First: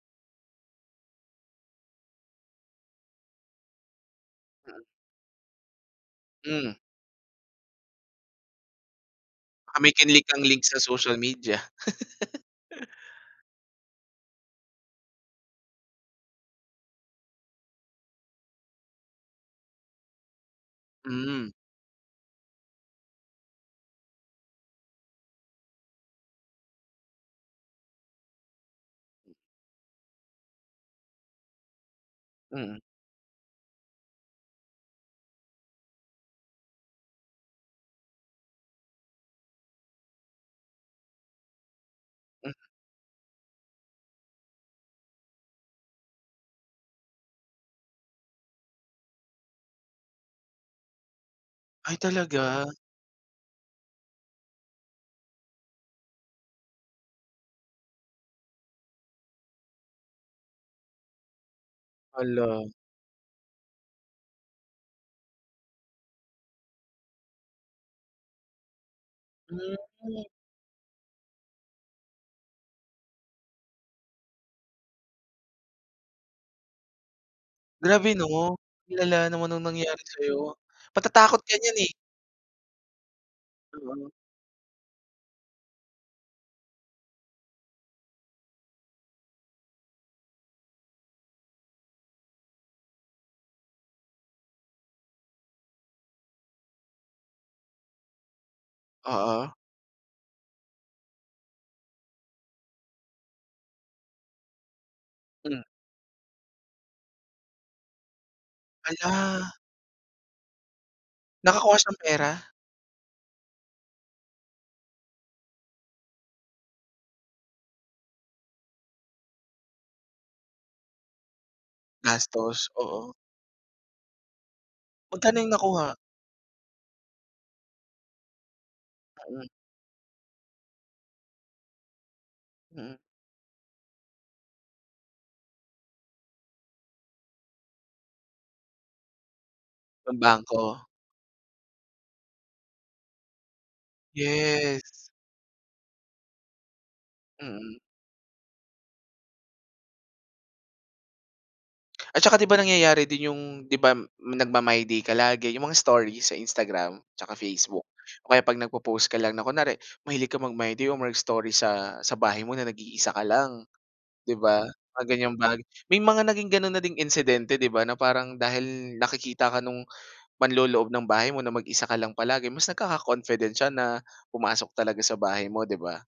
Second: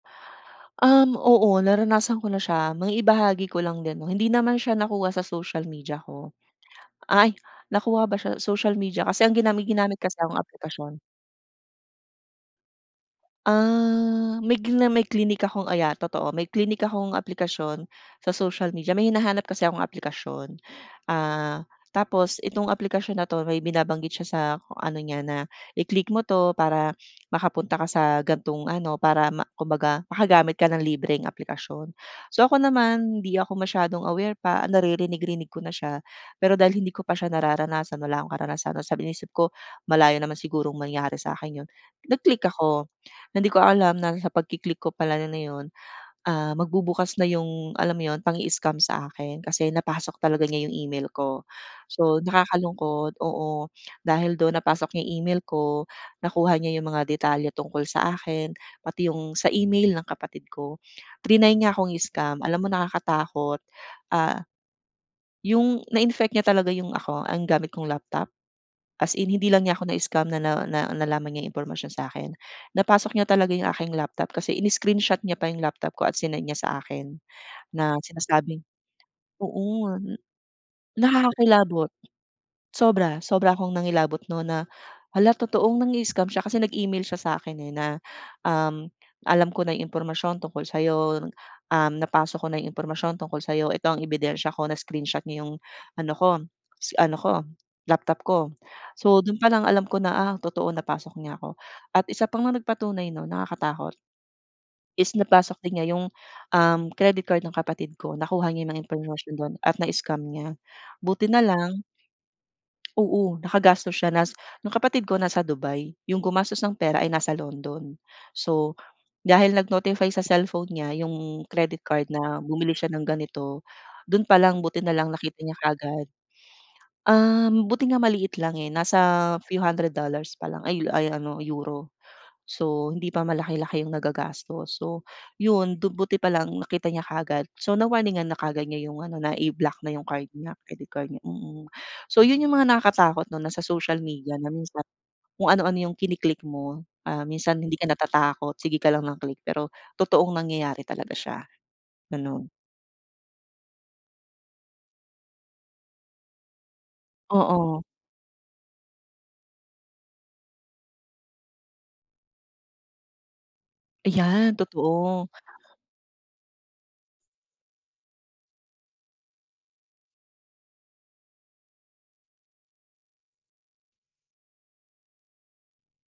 Um, oo, naranasan ko na siya. Maibahagi ko lang din 'no. Hindi naman siya Mm. nakuha sa social media ko. Mm. Ay, nakuha ba siya sa social media? Kasi ang ginami Baka may ginamit kasi kinlik akong kang link sa aplikasyon. social media? Ah, may gina may klinik akong ah, yeah, totoo. May klinik akong aplikasyon sa social media, may hinahanap kasi akong aplikasyon. Mm. Ah, tapos itong aplikasyon na 'to may binabanggit siya sa ano niya, na i-click mo 'to para makapunta ka sa gan'tong ano, para ma kumbaga, makagamit ka ng libreng aplikasyon. So, ako Mm. naman hindi ako masyadong aware pa, naririnig-rinig ko na siya, pero dahil hindi ko pa siya nararanasan wala akong karanasan tapos sabi inisip ko malayo naman sigurong mangyari sa akin yun. Nag-click M ako na hindi ko alam na sa pagki-click ko pala yun, ah, magbubukas na 'yong alam mo 'yon, pang-i-scam sa akin kasi napasok talaga niya 'yong email ko. Ay So, talaga? nakakalungkot oo, dahil do'n napasok niya email ko, nakuha niya 'yong mga detalye tungkol sa akin pati 'yong sa email ng kapatid ko. Triny niya akong i-scam. Alam mo Hala. nakakatakot. Ah, yung na-infect niya talaga 'yong ako, ang gamit kong laptop? As in hindi lang Mm. niya ako na-scam, na na na nalaman niya 'yong impormasyon sa'kin. Napasok niya talaga 'yong aking laptop kasi ini-screenshot niya pa 'yong laptop ko at sinend niya sa akin na Grabe 'no. sinasabing Ang lala naman ng oo. nangyari sa'yo, matatakot ka niyan, Nakakakilabot. eh. Sobra, sobra akong Mm. nangilabot 'no na hala, totoong nang-i-scam siya kasi nag-email siya sa akin, eh, na, um, "Alam ko na yung impormasyon tungkol sa'yo. Um, napasok ko na 'yong impormasyon tungkol sa'yo. Ito ang ebidensya ko." Na-screenshot niya 'yong ano ko s ano ko, laptop ko. So, do'n pa Oo. lang alam ko na, "Ah, totoong napasok niya ako." At isa pa ngang nagpatunay 'no, nakakatakot is napasok Mm. din nga yung, um, credit card ng kapatid ko. Nakuha niya 'yong impormasyon Hala. dun at na-scam niya. Buti Nakakuha nalang siyang pera? Oo, nakagastos siya nas 'yong kapatid ko nasa Dubai. Yung gumastos ng pera ay nasa London. So, dahil nag-notify sa cellphone niya yung credit card na Gastos, bumili siya ng oo. ganito, dun palang buti nalang nakita Magkano yung niya nakuha? kaagad. Um, buti nga maliit lang, eh. Nasa Mm. few hundred dollars pa lang ay ay ano, euro. So, Mm. hindi pa malaki-laki yung nagagastos. So, 'yon, do'n buti pa lang nakita niya kaagad. So, na-warningan na kaagad niya 'yong ano, na iblock na 'yong Ng card niya, bangko. credit card niya, mm. So, 'yon 'yong mga nakakatakot 'no, na sa social media na Yes. minsan kung ano-ano 'yong kini-click mo, ah, minsan Mm. hindi ka natatakot, sige ka lang ng click, pero totoong nangyayari talaga siya, At saka gano'n. 'di ba nangyayari din yung di ba nagma-my day ka lagi, yung mga story sa Instagram tsaka Oo. Facebook o kaya 'pag nagpo-post ka lang na kunwari, mahilig ka mag-My Day or mag-story sa sa bahay mo na nag-iisa ka lang, di Ayan, ba? Mga totoo. ganyang bagay may mga naging gano'n na ding insidente, di ba, na parang dahil nakikita ka nung manloloob ng bahay mo na mag-isa ka lang palagi, mas nagkaka-confident siya na pumasok sa bahay mo, di ba?